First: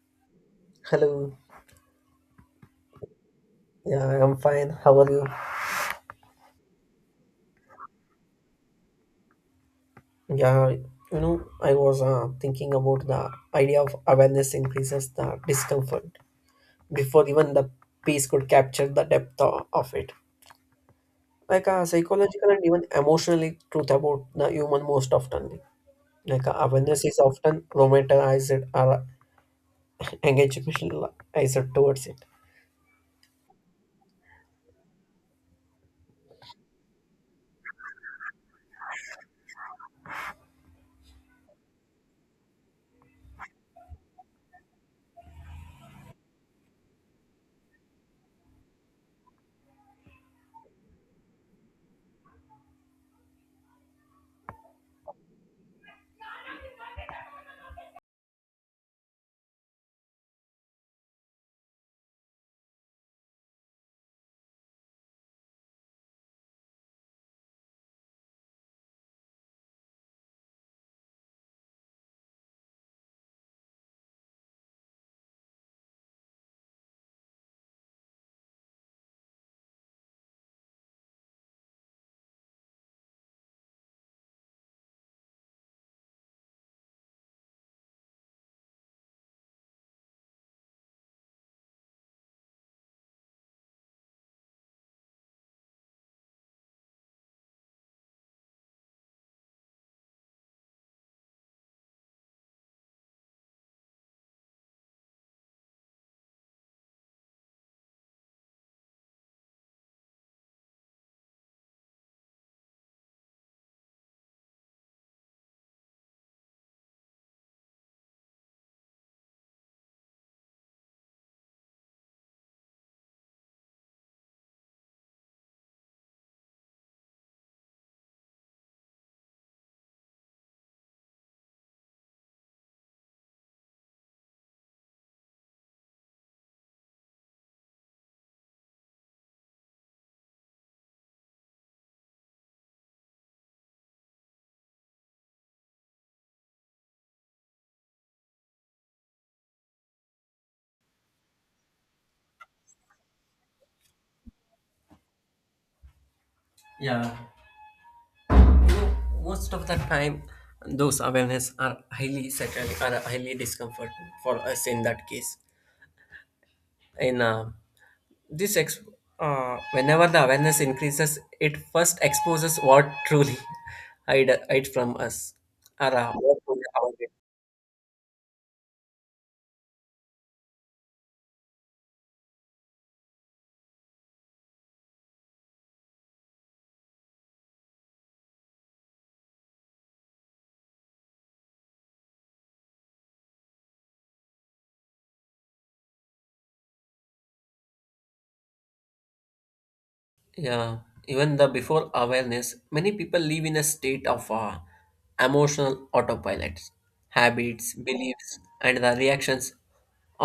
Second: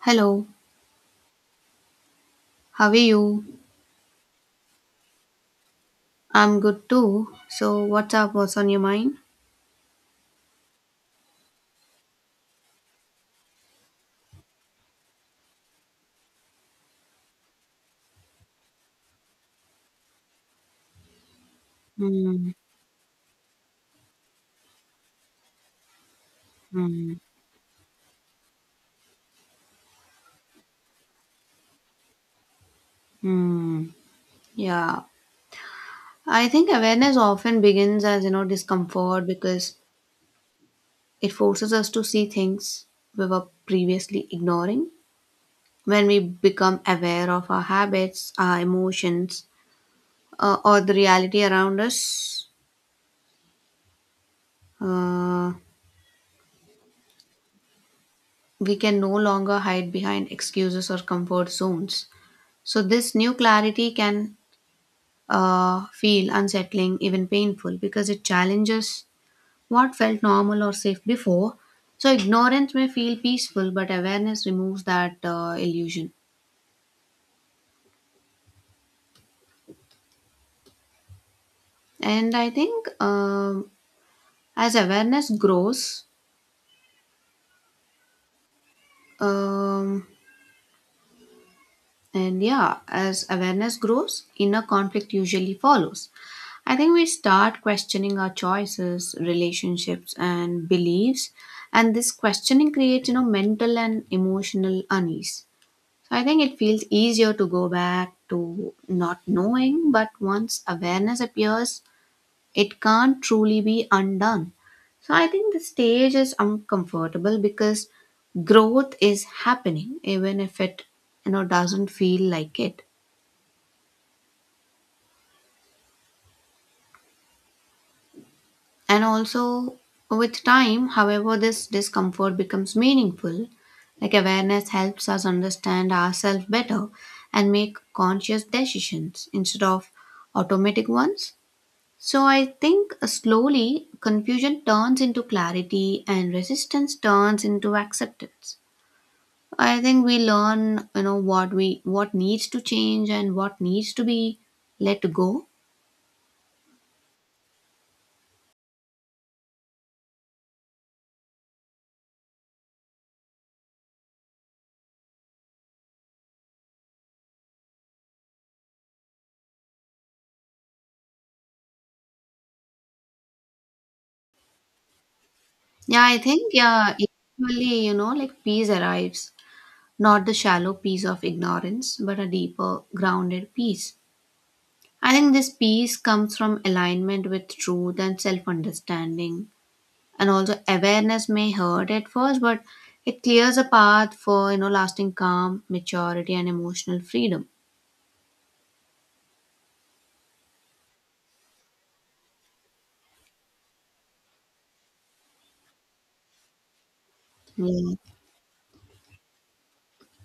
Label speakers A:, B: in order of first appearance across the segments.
A: Hello,
B: Hello.
A: how are you?
B: Yeah, I'm fine. How are you?
A: I'm good too. So, what's up? What's on your mind?
B: Yeah, you know, I was thinking about the idea of awareness increases the discomfort before even the piece could capture the depth of it. Like a
A: Hmm.
B: psychological and even emotionally truth about the human most often. Like awareness
A: Hmm.
B: is often romanticized or engaged towards it.
A: Hmm. Yeah. I think awareness often begins as, you know, discomfort because it forces us to see things we were previously ignoring. When we become aware of our habits, our emotions, or the reality around us, uh, we can no longer hide behind excuses or comfort zones. So, this new clarity can feel unsettling, even painful, because it challenges what felt normal or safe before. So, ignorance may feel peaceful, but awareness removes that illusion. And I think as awareness grows, um, and yeah, as awareness grows, inner conflict usually follows. I think we start questioning our choices, relationships, and beliefs, and this questioning creates, you know, mental and emotional unease. So I think it feels easier to go back to not knowing, but once awareness appears, it can't truly be undone. So I think the stage is uncomfortable because growth is happening, even if it doesn't feel like it. And also with time, however, this discomfort becomes meaningful. Like awareness helps us understand ourselves better and make conscious decisions instead of automatic ones. So I think slowly confusion turns into clarity and resistance turns into acceptance. I think we learn, you know, what we what needs to change and what needs to be let go.
B: Yeah, you know, most of the time, those awareness are highly certainly are highly discomfort for us in that case. In this ex- whenever the awareness increases it first exposes what truly hide from us or
A: Yeah, I
B: what
A: think
B: truly our
A: yeah,
B: way.
A: eventually, you know, like peace arrives, not the shallow peace of ignorance, but a deeper, grounded peace. I think this peace comes from alignment with truth and self-understanding, and also awareness may hurt at first, but it clears a path for, you know, lasting calm, maturity, and emotional freedom.
B: Yeah, even the before awareness many people live in a state of emotional autopilot habits
A: Yeah,
B: beliefs and the reactions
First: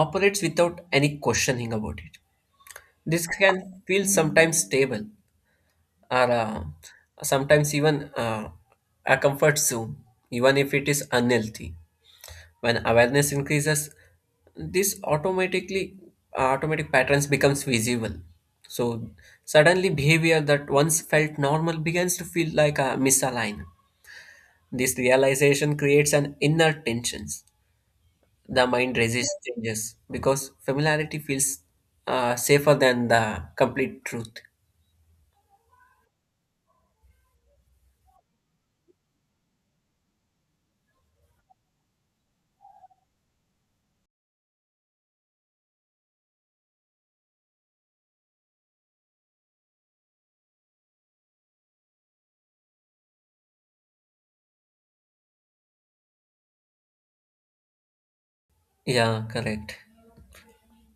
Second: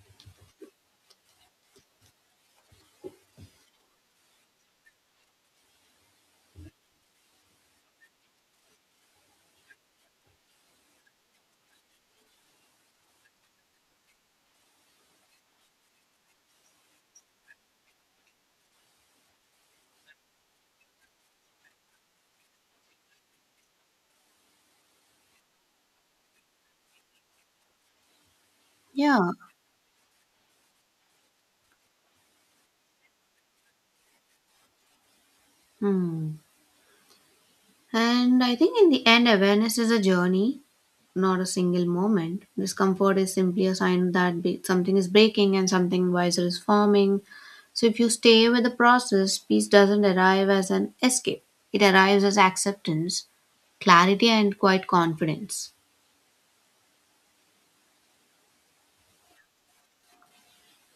B: operates without any questioning about it. This can feel sometimes stable or sometimes even a comfort zone, even if it is unhealthy. When awareness increases, this automatic patterns becomes visible. So suddenly behavior that once felt normal begins to feel like a misaligned. This realization creates an inner tensions. The mind
A: yeah.
B: resists changes because familiarity feels safer than the complete truth.
A: Hmm. And I think in the end, awareness is a journey, not a single moment. Discomfort is simply a sign that something is breaking and something wiser is forming. So if you stay with the process, peace doesn't arrive as an escape. It arrives as acceptance, clarity, and quite confidence.
B: Yeah, correct.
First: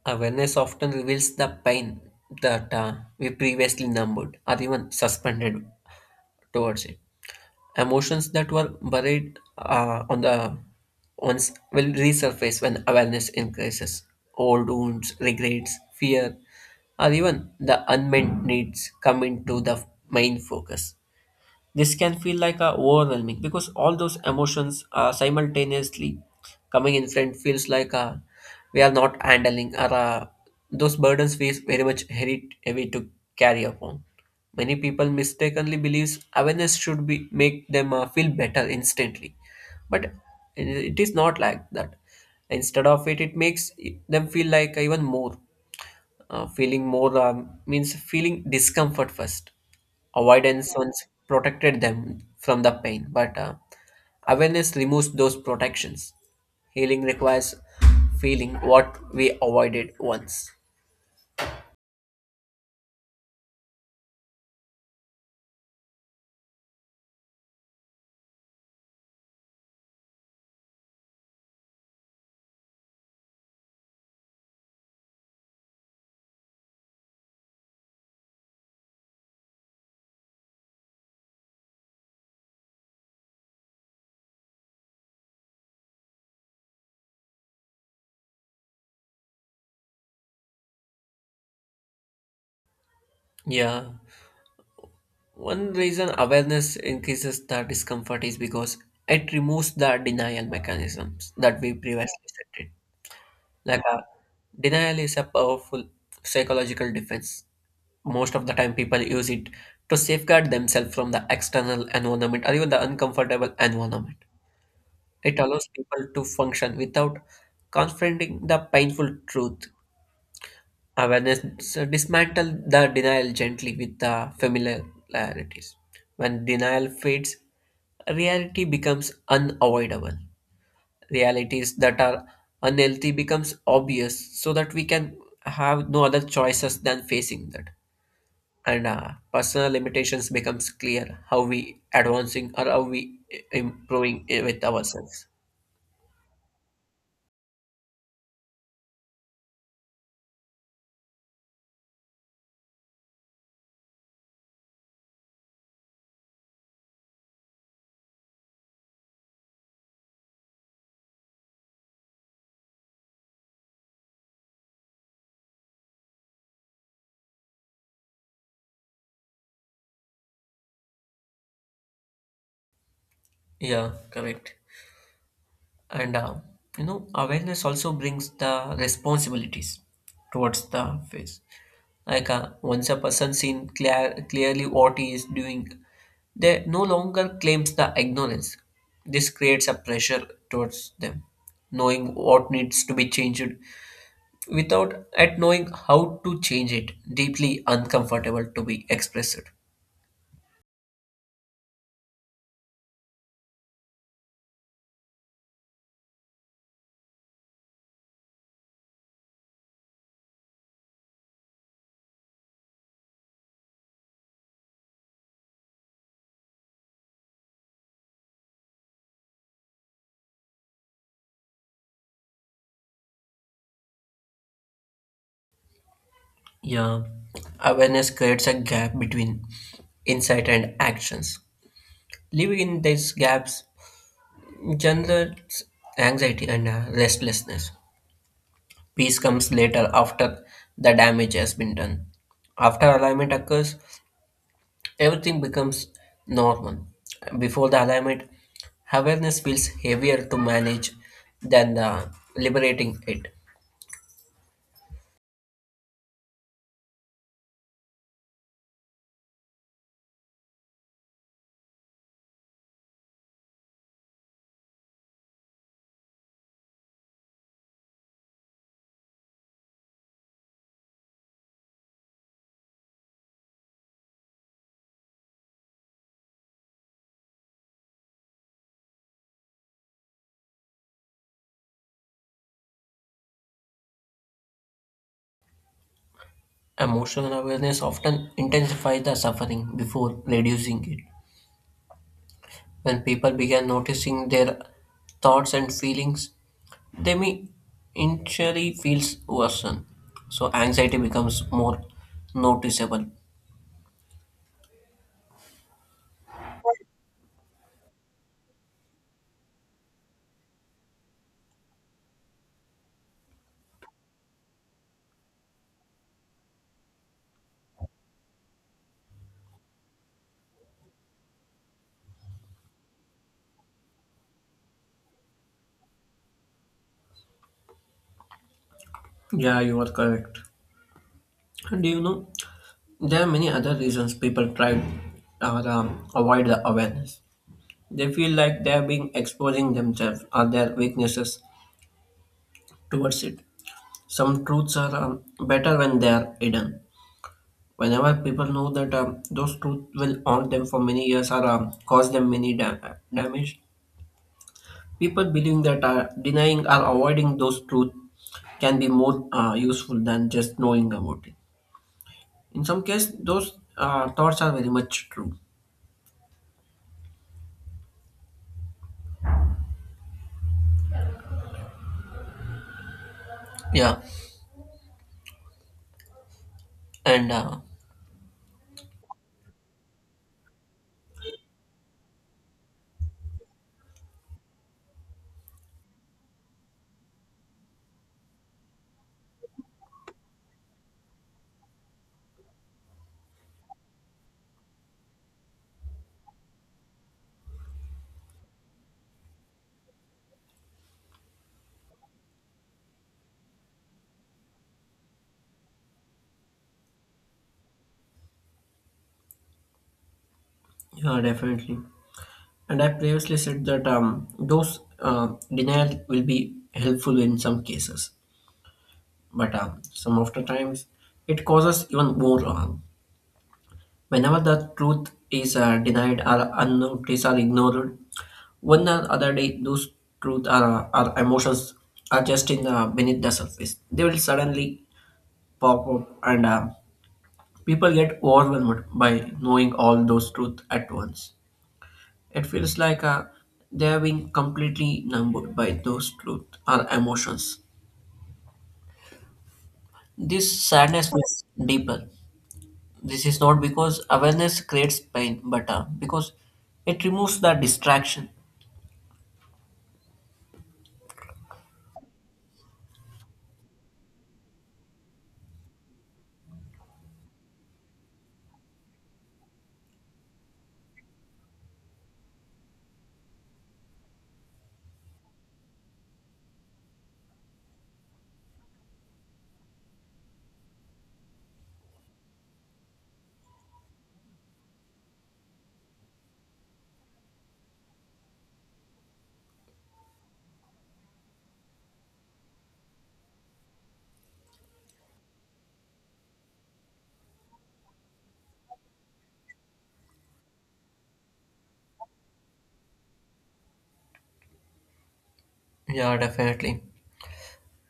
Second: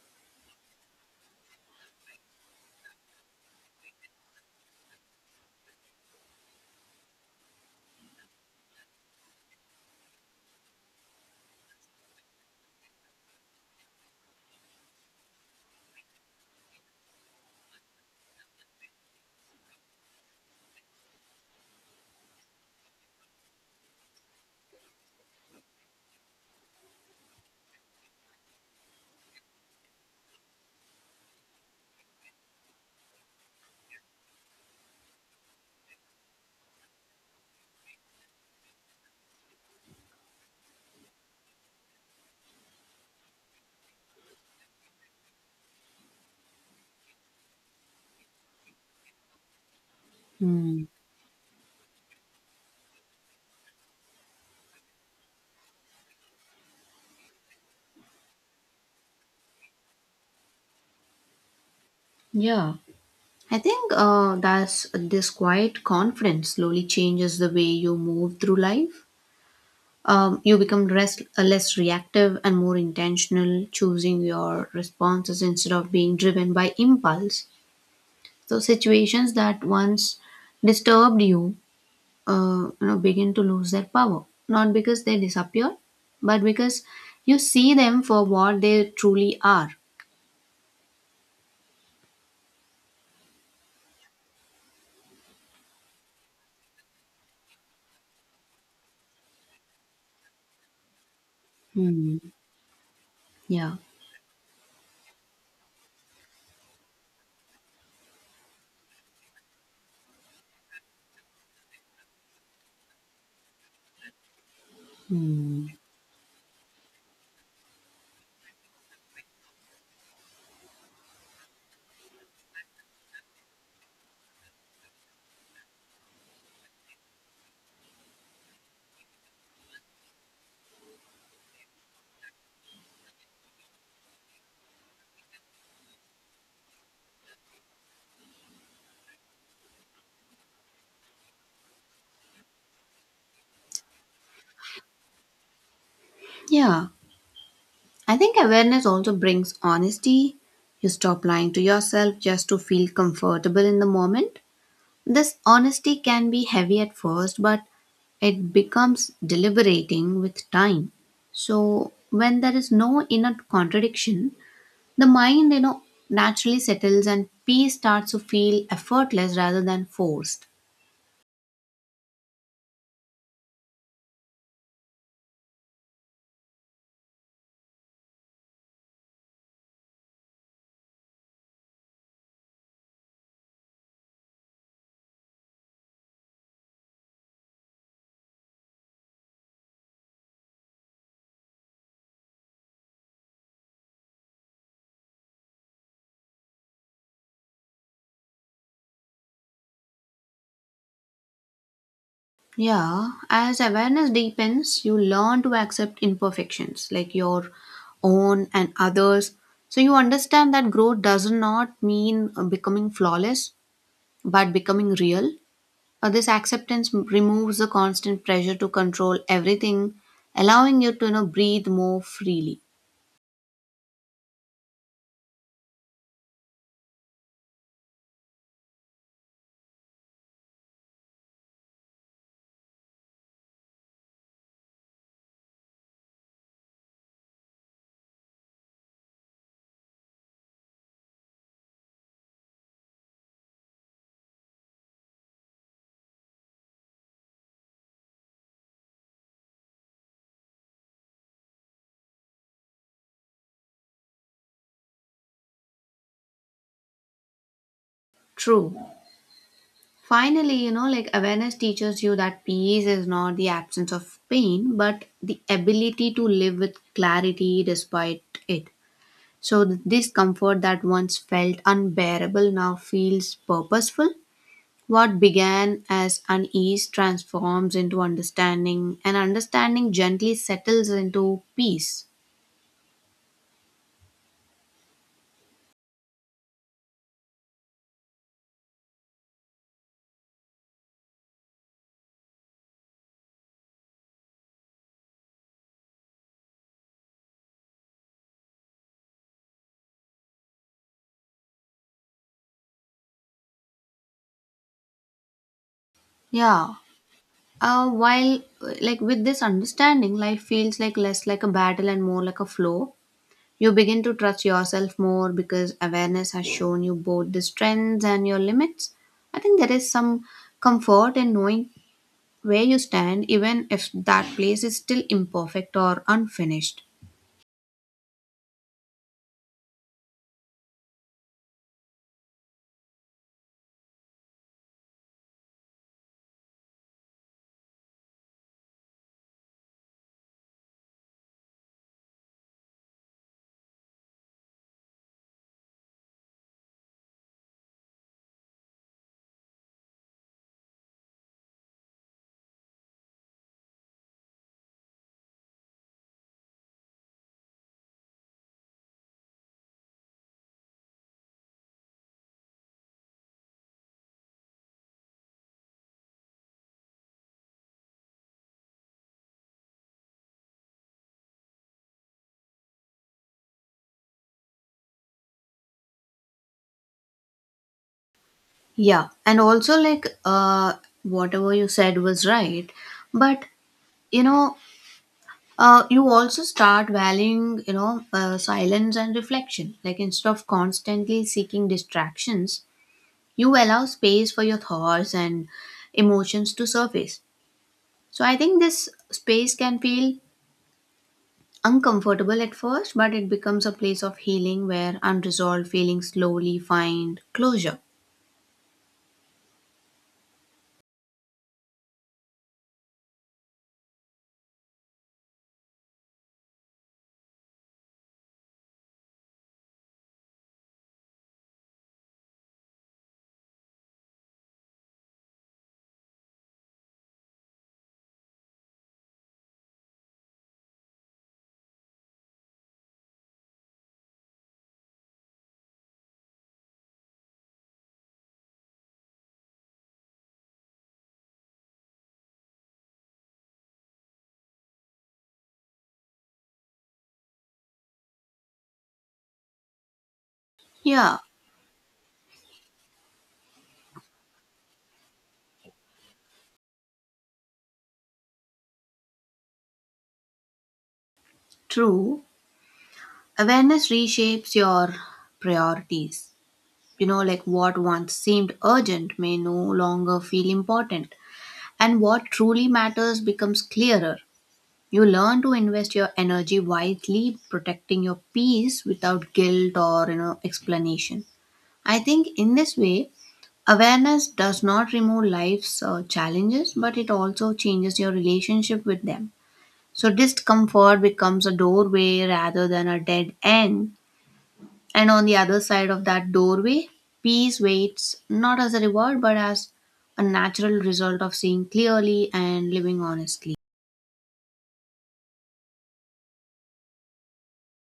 B: Awareness often reveals the pain that we previously numbed or even suspended towards it. Emotions that were buried on the once will resurface when awareness increases. Old wounds, regrets, fear, or even the unmet needs come into the main focus. This can feel like a overwhelming because all those emotions are simultaneously coming in front feels like we are not handling or those burdens feel very much heavy to carry upon. Many people mistakenly believes awareness should be make them feel better instantly, but it is not like that. Instead of it, it makes them feel like even more feeling more means feeling discomfort first. Avoidance
A: Hmm.
B: once protected them from the pain but awareness removes those protections. Healing requires feeling what we avoided once.
A: Yeah. I think that's this quiet confidence slowly changes the way you move through life. You become less reactive and more intentional, choosing your responses instead of being driven by impulse. So situations that once disturbed you, you know, begin to lose their power. Not because they disappear, but because you see them for what they truly are.
B: Yeah, one reason awareness increases the discomfort is because it removes the denial mechanisms that we
A: Hmm.
B: previously cited.
A: Yeah.
B: Like denial is a powerful psychological defense. Most of the time people use it to safeguard themselves from the external environment or even the uncomfortable environment. It
A: Hmm.
B: allows people to function without confronting the painful truth. Awareness dismantle the denial gently with the familiarities. When denial fades, reality becomes unavoidable. Realities that are unhealthy becomes obvious so that we can have no other choices than facing that, and personal limitations becomes clear how we advancing or how we improving with ourselves.
A: Yeah. I think awareness also brings honesty. You stop lying to yourself just to feel comfortable in the moment. This honesty can be heavy at first, but it becomes deliberating with time. So, when there is no inner contradiction, the mind, you know, naturally settles and peace starts to feel effortless rather than forced.
B: Yeah, correct. And you know awareness also brings the responsibilities towards the face. Like once a person seen clearly what he is doing, they no longer claims the ignorance. This creates a pressure towards them, knowing what needs to be changed without at knowing how to change it. Deeply uncomfortable to be expressed.
A: Yeah, as awareness deepens, you learn to accept imperfections like your own and others. So you understand that growth does not mean becoming flawless, but becoming real. This acceptance removes the constant pressure to control everything, allowing you to, you know, breathe more freely.
B: Yeah, awareness creates a gap between insight and actions. Living in these gaps generates anxiety and restlessness. Peace comes later after the damage has been done. After alignment occurs, everything becomes normal. Before the alignment, awareness feels heavier to manage than the liberating it.
A: True. Finally, you know, like awareness teaches you that peace is not the absence of pain, but the ability to live with clarity despite it. So the discomfort that once felt unbearable now feels purposeful. What began as unease transforms into understanding, and understanding gently settles into peace.
B: Emotional awareness often intensifies the suffering before reducing it. When people begin noticing their thoughts and feelings, they may initially feel worsened. So anxiety becomes more noticeable.
A: Yeah. While like with this understanding, life feels like less like a battle and more like a flow. You begin to trust yourself more because awareness has shown you both the strengths and your limits. I think there is some comfort in knowing where you stand, even if that place is still imperfect or unfinished.
B: Yeah, you are correct. And do you know there are many other reasons people try or avoid the awareness. They feel like they are being exposing themselves or their weaknesses towards it. Some truths are better when they are hidden. Whenever people know that those truth will haunt them for many years or cause them many damage, people believing that denying or avoiding those truth can be more useful than just knowing about it. In some case those thoughts are very much true. Yeah, and
A: Yeah, and also like whatever you said was right, but you know, you also start valuing, you know, silence and reflection. Like instead of constantly seeking distractions, you allow space for your thoughts and emotions to surface. So I think this space can feel uncomfortable at first, but it becomes a place of healing where unresolved feelings slowly find closure.
B: yeah, definitely. And I previously said that those uh, denial will be helpful in some cases, but some of the times it causes even more harm. Whenever the truth is denied or unnoticed or ignored, one or other day those truth or emotions are just in the beneath the surface. They will suddenly pop up, and people get overwhelmed by knowing all those truths at once. It feels like they have been completely numbed by those truths or emotions. This sadness
A: Yeah,
B: is deeper. This is not because awareness creates pain, but because it removes the distraction.
A: true. Awareness reshapes your priorities. You know, like what once seemed urgent may no longer feel important, and what truly matters becomes clearer. You learn to invest your energy wisely, protecting your peace without guilt or, you know, explanation. I think in this way, awareness does not remove life's challenges, but it also changes your relationship with them. So, discomfort becomes a doorway rather than a dead end. And on the other side of that doorway, peace waits, not as a reward, but as a natural result of seeing clearly and living honestly.
B: Yeah, definitely.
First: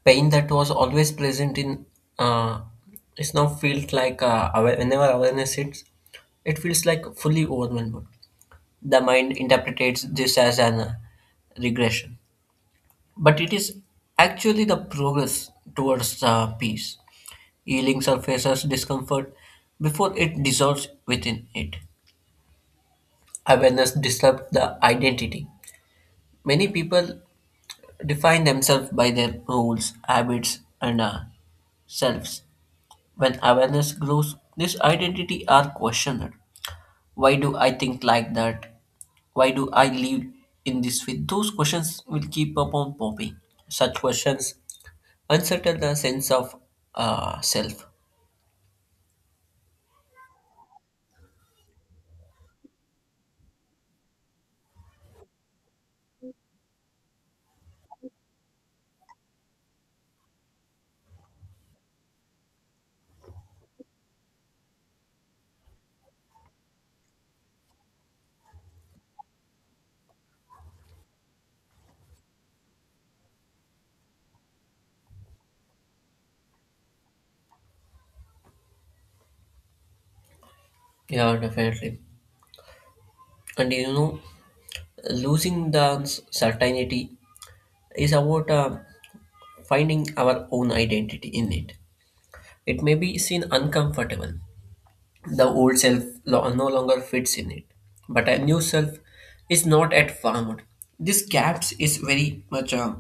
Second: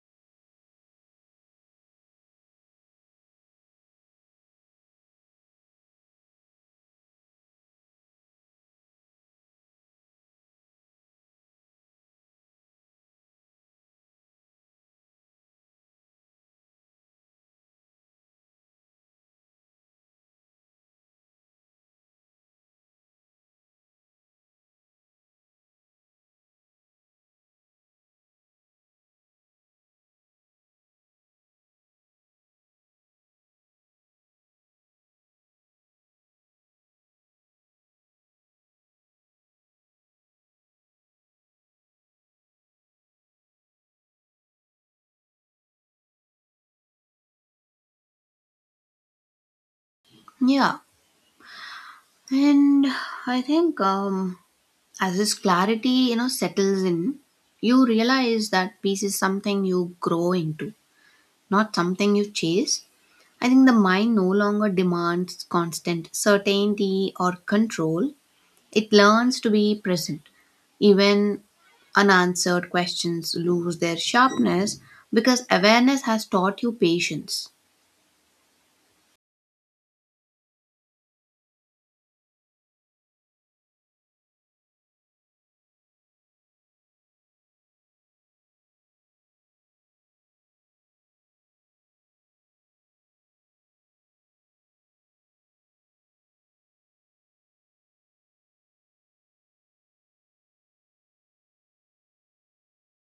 B: Pain that was always present in uh, is now felt like aware, whenever awareness hits, it feels like fully overwhelmed. The mind interprets this as an regression, but it is actually the progress towards peace. Healing surfaces discomfort before it dissolves within it. Awareness disturbs the identity. Many people define themselves by their roles, habits, and selves. When awareness grows, this identity are questioned. Why do I think like that? Why do I live in this way? Those questions will keep upon popping. Such questions unsettle the sense of self.
A: Yeah, and I think as this clarity, you know, settles in, you realize that peace is something you grow into, not something you chase. I think the mind no longer demands constant certainty or control. It learns to be present. Even unanswered questions lose their sharpness because awareness has taught you patience.
B: Yeah, definitely. And you know, losing the certainty is about finding our own identity in it. It may be seen uncomfortable. The old self no longer fits in it, but a new self is not yet formed. This gap is very much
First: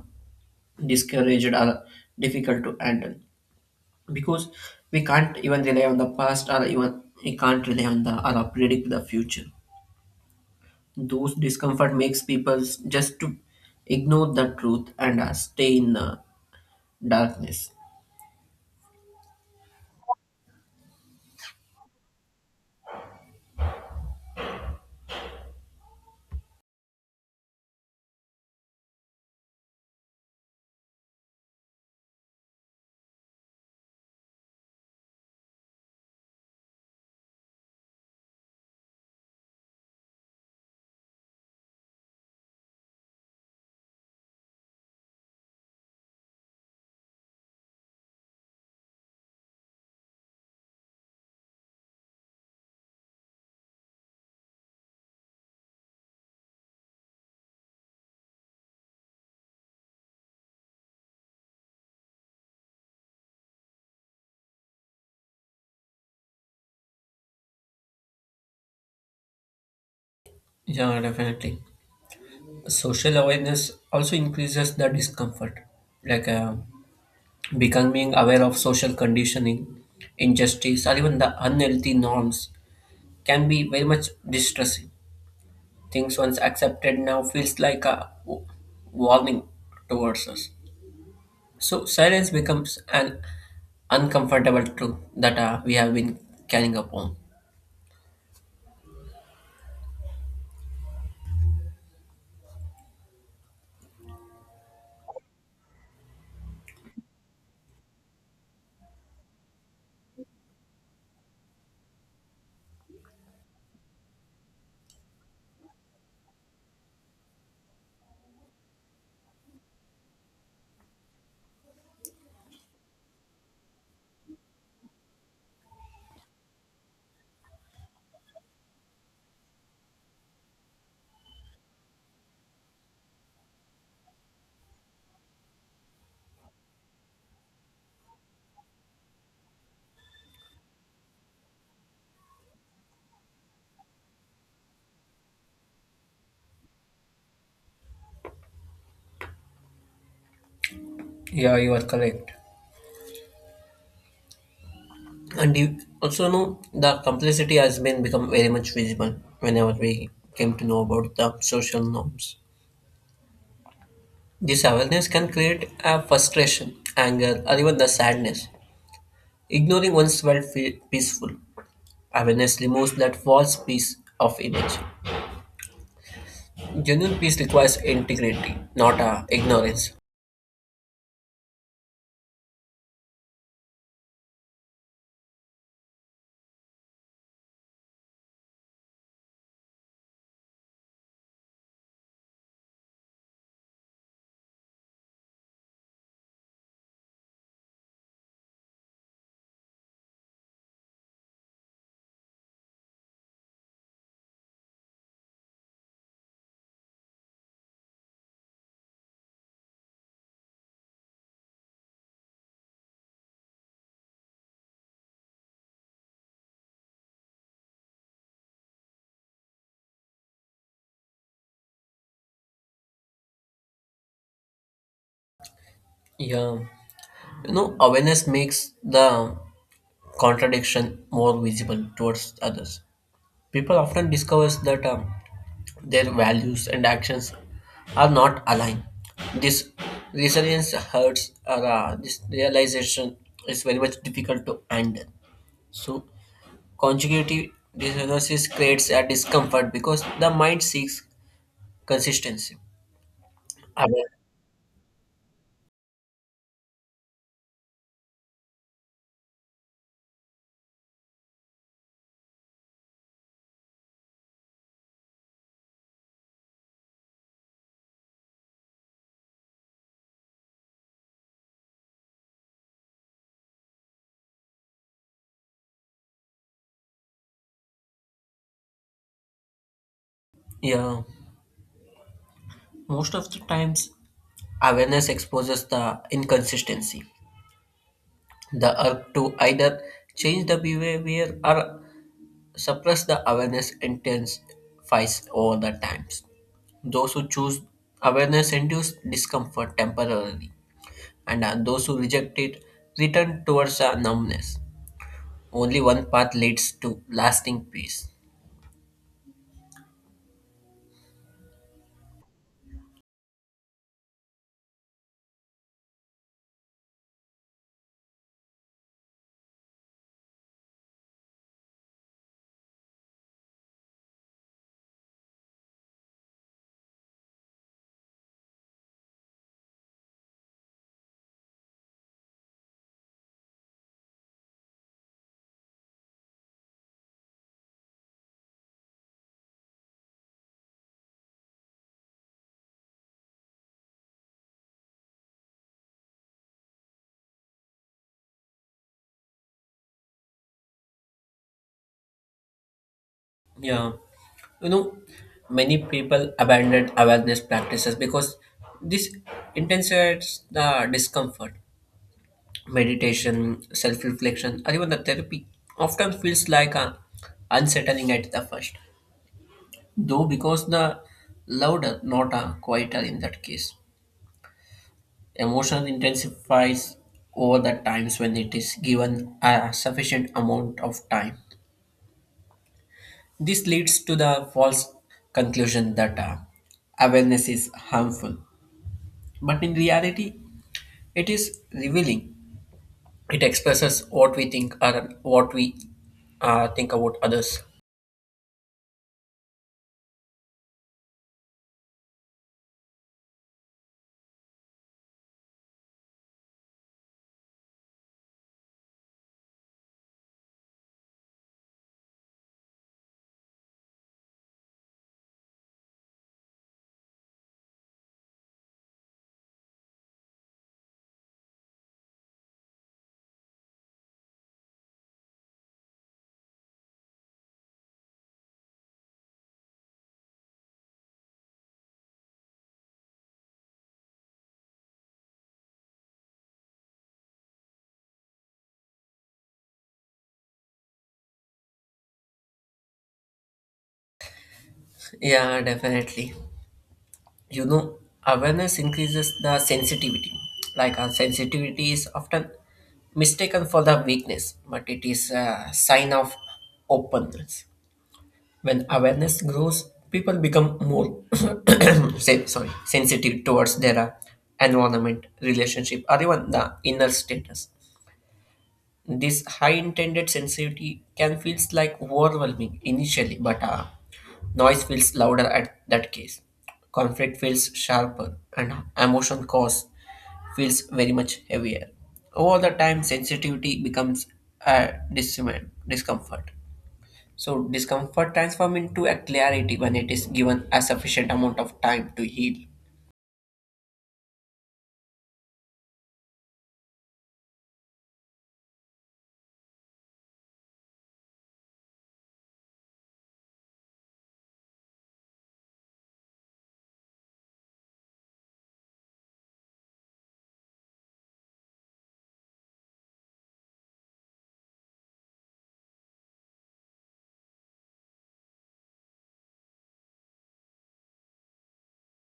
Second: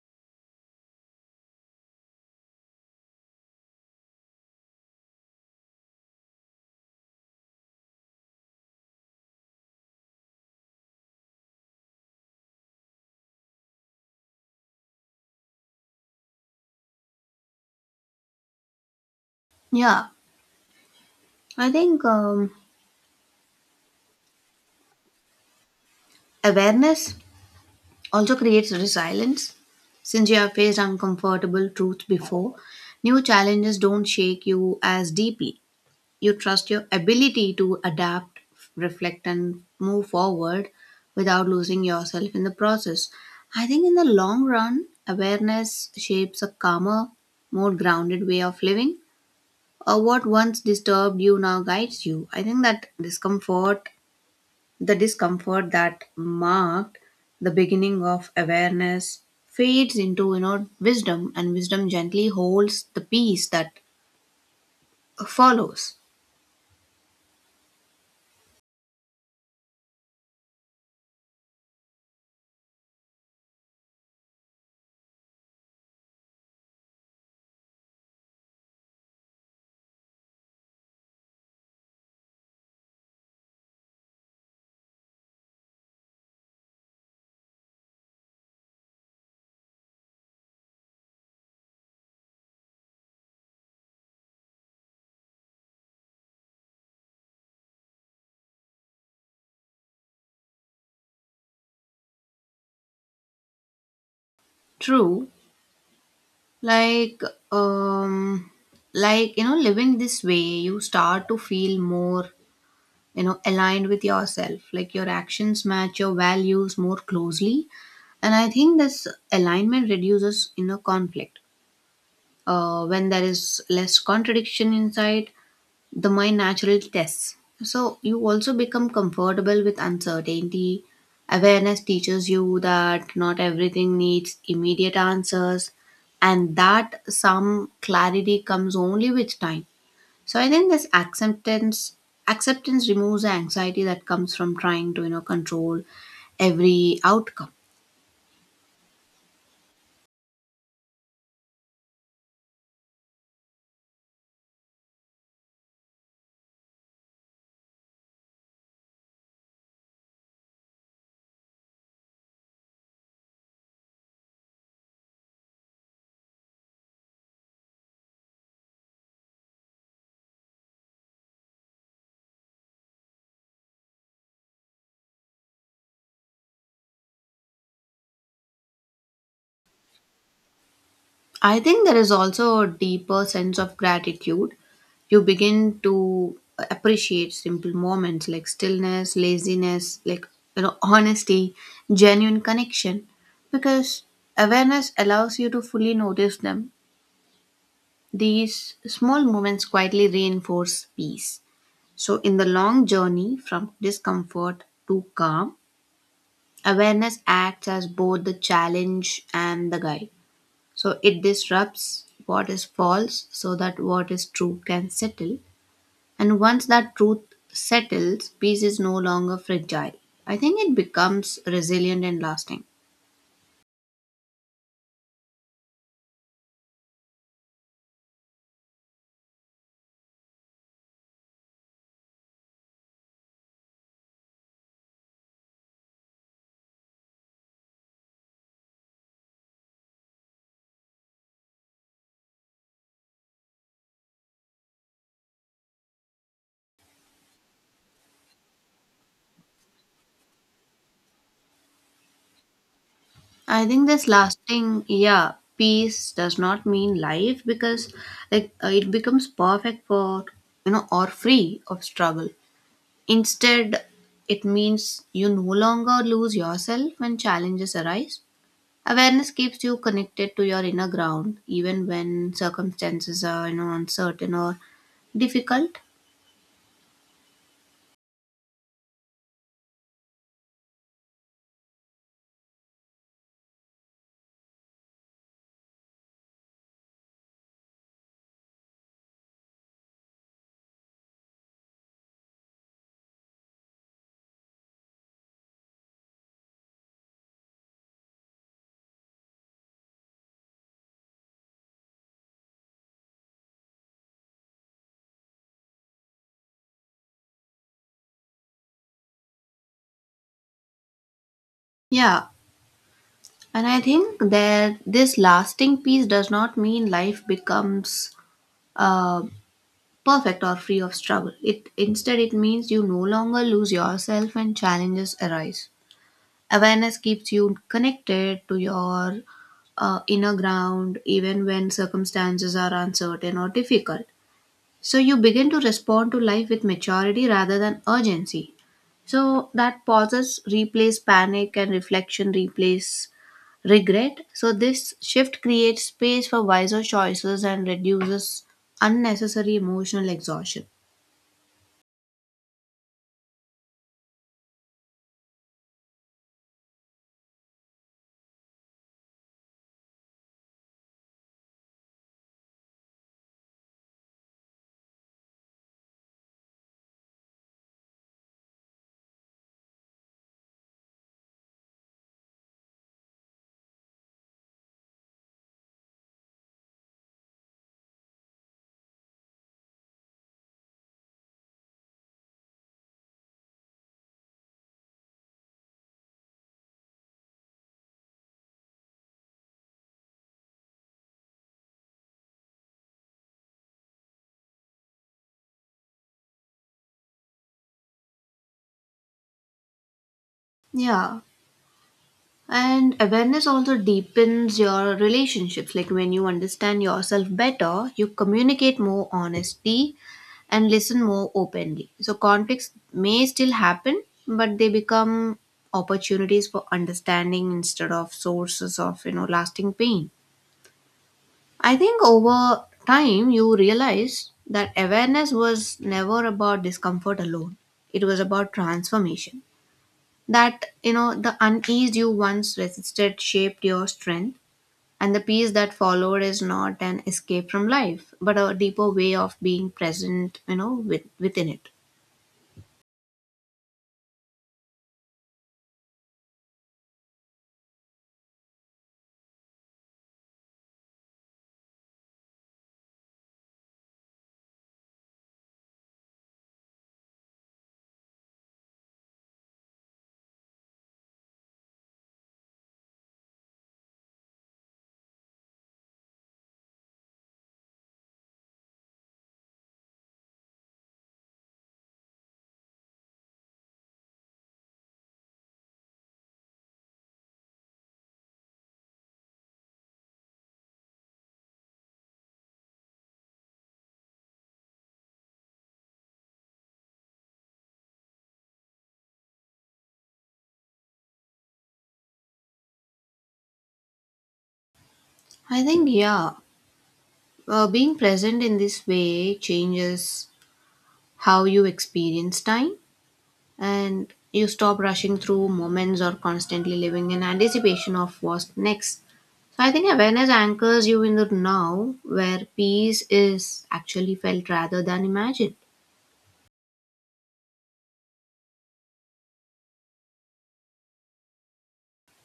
B: discouraged or difficult to handle, because we can't even rely on the past or even we can't rely on the or predict the future. Those discomfort makes people just to ignore the truth and stay in darkness.
A: Yeah, I think awareness also creates resilience. Since you have faced uncomfortable truths before, new challenges don't shake you as deeply. You trust your ability to adapt, reflect, and move forward without losing yourself in the process. I think in the long run, awareness shapes a calmer, more grounded way of living. Or what once disturbed you now guides you. I think that discomfort, the discomfort that marked the beginning of awareness, fades into, you know, wisdom, and wisdom gently holds the peace that follows.
B: Yeah, definitely. Social awareness also increases the discomfort. Like becoming aware of social conditioning, injustice, or even the unhealthy norms can be very much distressing. Things once accepted now feels like a warning towards us. So silence becomes an uncomfortable truth that we have been carrying upon.
A: True. Like um, like, you know, living this way, you start to feel more, you know, aligned with yourself, like your actions match your values more closely, and I think this alignment reduces, you know, conflict. Uh, when there is less contradiction inside, the mind natural tests. So you also become comfortable with uncertainty. Awareness teaches you that not everything needs immediate answers and that some clarity comes only with time. So I think this acceptance removes the anxiety that comes from trying to, you know, control every outcome.
B: Yeah, you are correct. And you also know the complexity has been become very much visible whenever we came to know about the social norms. This awareness can create a frustration, anger, or even the sadness. Ignoring one's felt peaceful. Awareness removes that false piece of image. Genuine peace requires integrity, not ignorance.
A: I think there is also a deeper sense of gratitude. You begin to appreciate simple moments like stillness, laziness, like, you know, honesty, genuine connection, because awareness allows you to fully notice them. These small moments quietly reinforce peace. So, in the long journey from discomfort to calm, awareness acts as both the challenge and the guide. So it disrupts what is false so that what is true can settle. And once that truth settles, peace is no longer fragile. I think it becomes resilient and lasting.
B: Yeah, you know, awareness makes the contradiction more visible towards others. People often discover that their values and actions are not aligned. This resilience hurts, or this realization is very much difficult to handle. So, consecutive dissonances creates a discomfort because the mind seeks consistency.
A: I think this
B: Aware-
A: lasting, yeah, peace does not mean life because like it becomes perfect for, you know, or free of struggle. Instead, it means you no longer lose yourself when challenges arise. Awareness keeps you connected to your inner ground, even when circumstances are, you know, uncertain or difficult.
B: Yeah, most of the times, awareness exposes the inconsistency, the urge to either change the behavior or suppress the awareness intensifies over the times. Those who choose awareness induce discomfort temporarily, and those who reject it return towards a numbness. Only one path leads to lasting peace.
A: Yeah, and I think that this lasting peace does not mean life becomes uh, perfect or free of struggle. It instead it means you no longer lose yourself when challenges arise. Awareness keeps you connected to your inner ground even when circumstances are uncertain or difficult. So you begin to respond to life with maturity rather than urgency. So that pauses replace panic and reflection replace regret. So this shift creates space for wiser choices and reduces unnecessary emotional exhaustion.
B: Yeah, you know, many people abandon awareness practices because this intensifies the discomfort. Meditation, self reflection, or even the therapy often feels like a unsettling at the first. Though because the louder, not a quieter in that case. Emotion intensifies over the times when it is given a sufficient amount of time. This leads to the false conclusion that awareness is harmful. But in reality, it is revealing. It expresses what we think or what we think about others.
A: Yeah, and awareness also deepens your relationships. Like when you understand yourself better, you communicate more honesty and listen more openly. So conflicts may still happen, but they become opportunities for understanding instead of sources of, you know, lasting pain. I think over time you realize that awareness was never about discomfort alone. It was about transformation, that, you know, the unease you once resisted shaped your strength, and the peace that followed is not an escape from life but a deeper way of being present, you know, with, within it.
B: Yeah, definitely. You know awareness increases the sensitivity. Like our sensitivity is often mistaken for the weakness but it is a sign of openness. When awareness grows people become more say, sorry sensitive towards their environment relationship or even the inner status. This high intended sensitivity can feels like overwhelming initially, but noise feels louder at that case. Conflict feels sharper, and emotion cause feels very much heavier. Over the time, sensitivity becomes a discomfort. So discomfort transforms into a clarity when it is given a sufficient amount of time to heal.
A: I think yeah, being present in this way changes how you experience time, and you stop rushing through moments or constantly living in anticipation of what's next. So I think awareness anchors you in the now where peace is actually felt rather than imagined.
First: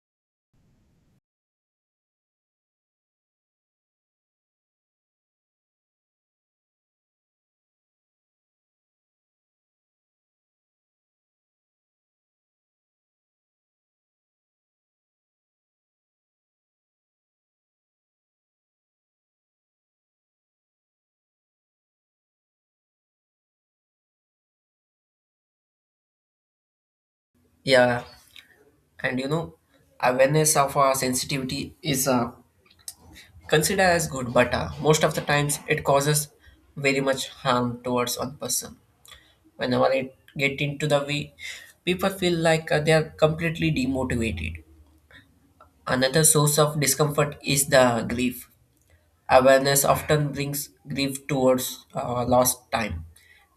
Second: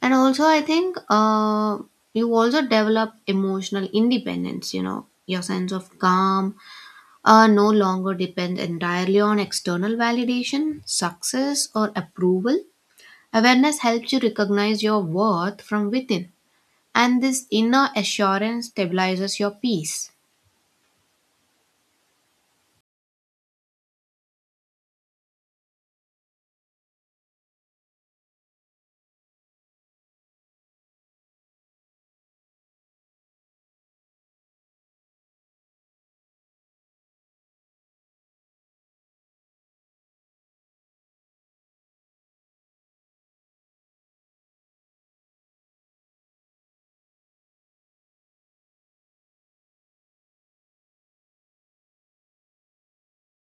A: And also, I think you also develop emotional independence, you know, your sense of calm no longer depends entirely on external validation, success, or approval. Awareness helps you recognize your worth from within, and this inner assurance stabilizes your peace.
B: Yeah, and you know, awareness of our sensitivity is considered as good, but most of the times it causes very much harm towards one person. Whenever it get into the way, people feel like they are completely demotivated. Another source of discomfort is the grief. Awareness often brings grief towards lost time,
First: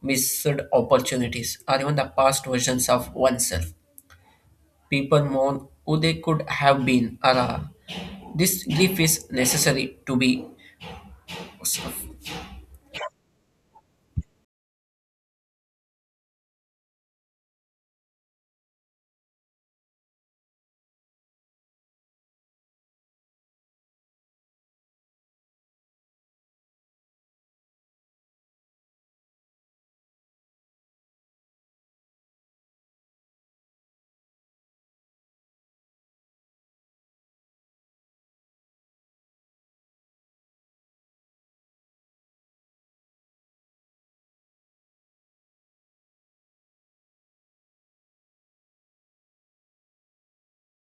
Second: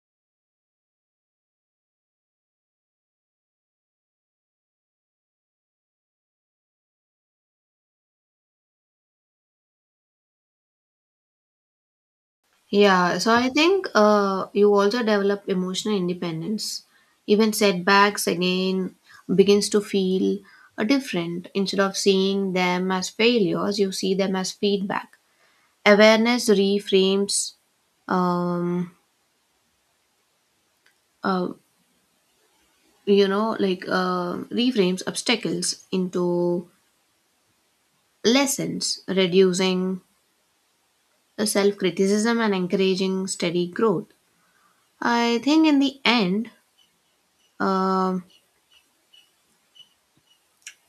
B: missed opportunities, or even the past versions of oneself. People mourn who they could have been, or this grief is necessary to be.
A: Yeah, so I think you also develop emotional independence. Even setbacks again begins to feel different. Instead of seeing them as failures, you see them as feedback. Awareness um, uh, you know, like reframes obstacles into lessons, reducing self criticism and encouraging steady growth. I think in the end, um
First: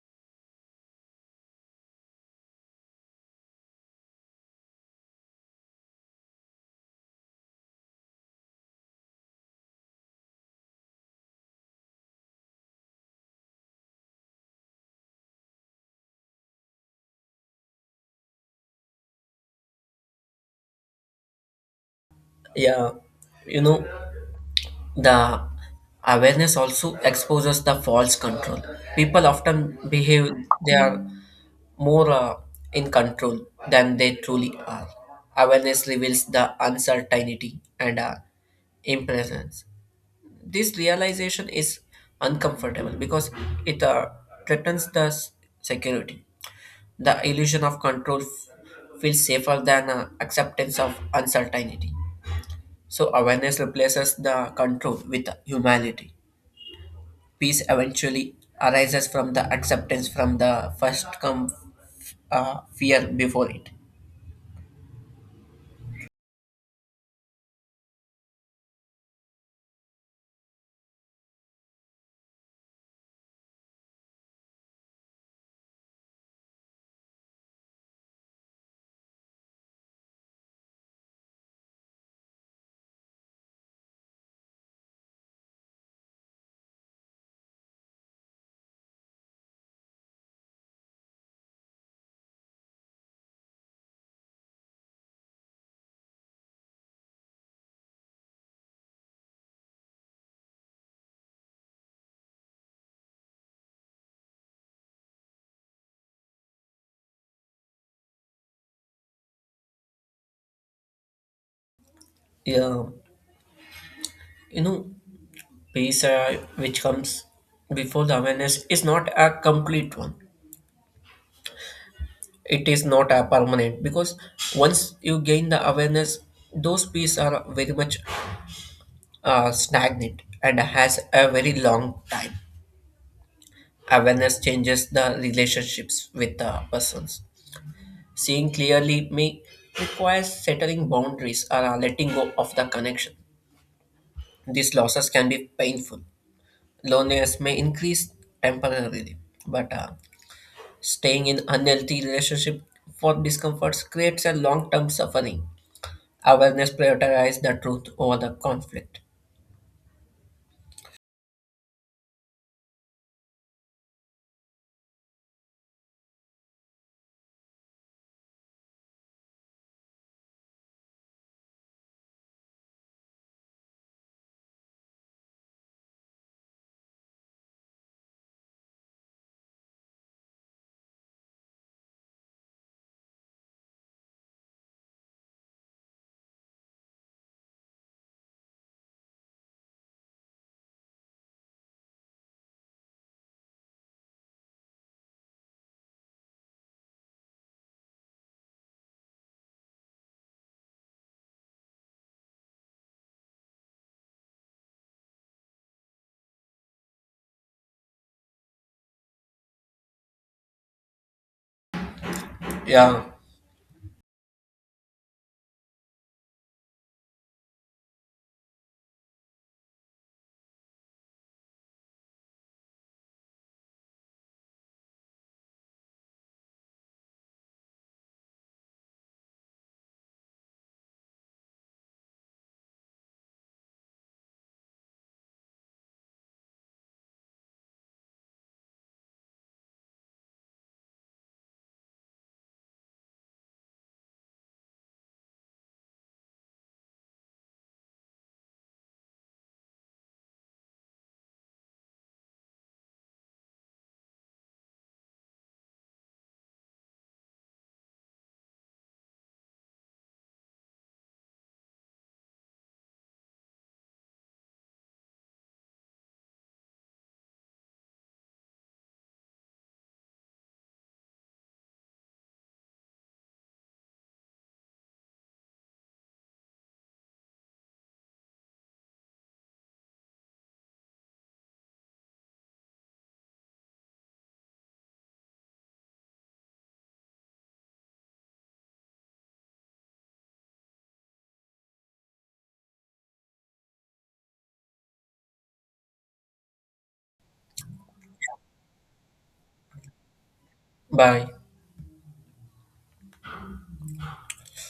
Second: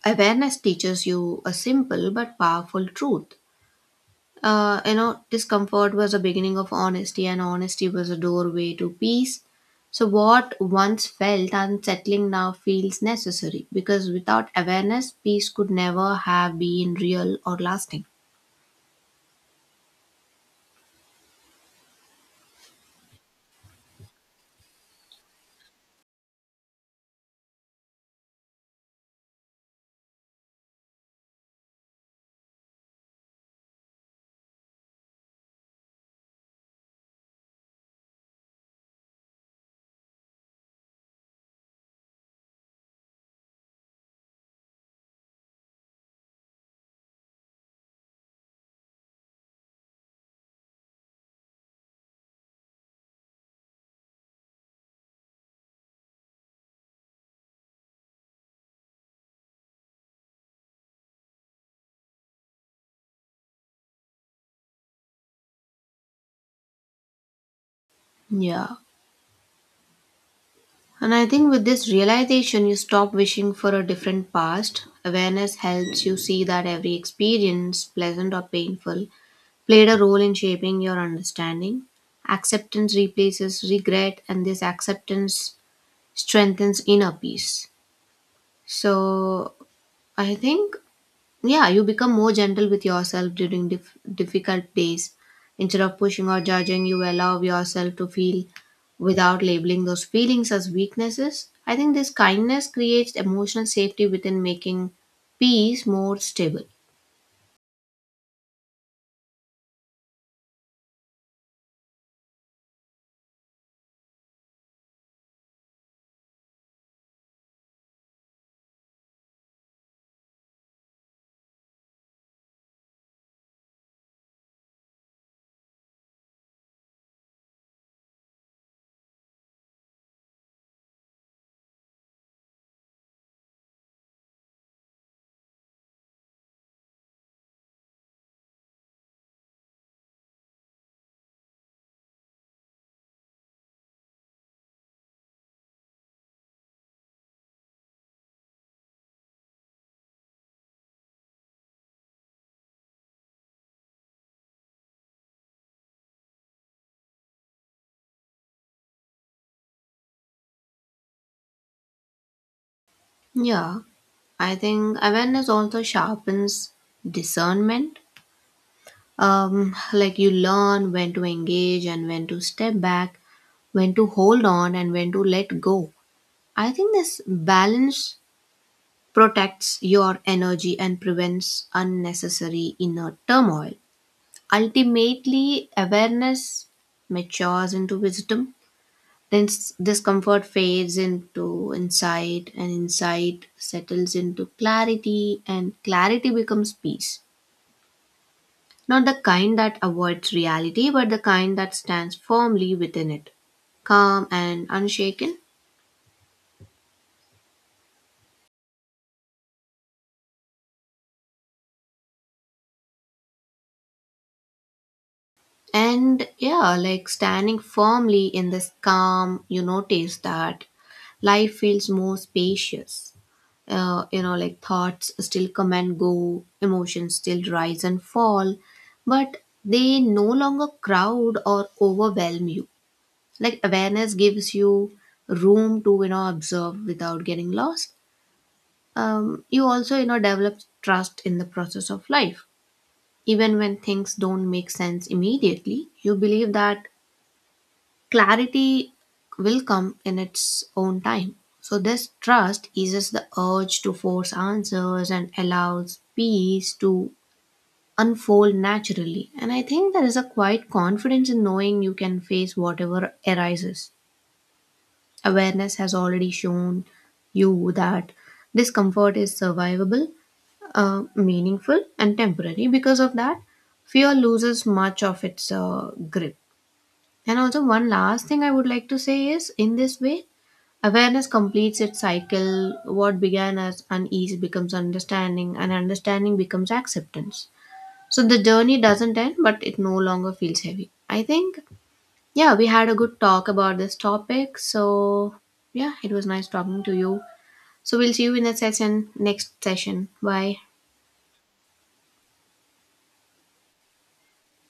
A: awareness teaches you a simple but powerful truth. You know, discomfort was a beginning of honesty, and honesty was a doorway to peace. So, what once felt unsettling now feels necessary because without awareness, peace could never have been real or lasting.
B: Yeah, you know, the awareness also exposes the false control. People often behave they are more in control than they truly are. Awareness reveals the uncertainty and impressions. This realization is uncomfortable because it threatens the security. The illusion of control feels safer than acceptance of uncertainty. So awareness replaces the control with humanity. Peace eventually arises from the acceptance from the first come fear before it.
A: Yeah. And I think with this realization, you stop wishing for a different past. Awareness helps you see that every experience, pleasant or painful, played a role in shaping your understanding. Acceptance replaces regret, and this acceptance strengthens inner peace. So, I think, yeah, you become more gentle with yourself during difficult days. Instead of pushing or judging, you allow yourself to feel without labeling those feelings as weaknesses. I think this kindness creates emotional safety within, making peace more stable.
B: Yeah, you know, peace which comes before the awareness is not a complete one. It is not a permanent because once you gain the awareness, those peace are very much stagnant and has a very long time. Awareness changes the relationships with the persons. Seeing clearly may require settling boundaries or letting go of the connection. These losses can be painful. Loneliness may increase temporarily, but staying in unhealthy relationship for discomforts creates a long-term suffering. Awareness prioritizes the truth over the conflict.
A: Yeah, I think awareness also sharpens discernment. Um, like you learn when to engage and when to step back, when to hold on and when to let go. I think this balance protects your energy and prevents unnecessary inner turmoil. Ultimately, awareness matures into wisdom. Then discomfort fades into insight, and insight settles into clarity, and clarity becomes peace. Not the kind that avoids reality, but the kind that stands firmly within it, calm and unshaken.
B: Yeah,
A: And yeah, like standing firmly in this calm, you notice that life feels more spacious. You know, like thoughts still come and go, emotions still rise and fall, but they no longer crowd or overwhelm you. Like awareness gives you room to, you know, observe without getting lost. Um, you also, you know, develop trust in the process of life even when things don't make sense immediately. You believe that clarity will come in its own time, so this trust eases the urge to force answers and allows peace to unfold naturally. And I think there is a quiet confidence in knowing you can face whatever arises. Awareness has already shown you that discomfort is survivable, meaningful, and temporary. Because of that, fear loses much of its grip. And also, one last thing I would like to say is, in this way, awareness completes its cycle. What began as unease becomes understanding, and understanding becomes acceptance. So the journey doesn't end, but it no longer feels heavy. I think, yeah, we had a good talk about this topic. So, yeah, it was nice talking to you. So, we'll see you in the session, next session. Bye.
B: bye.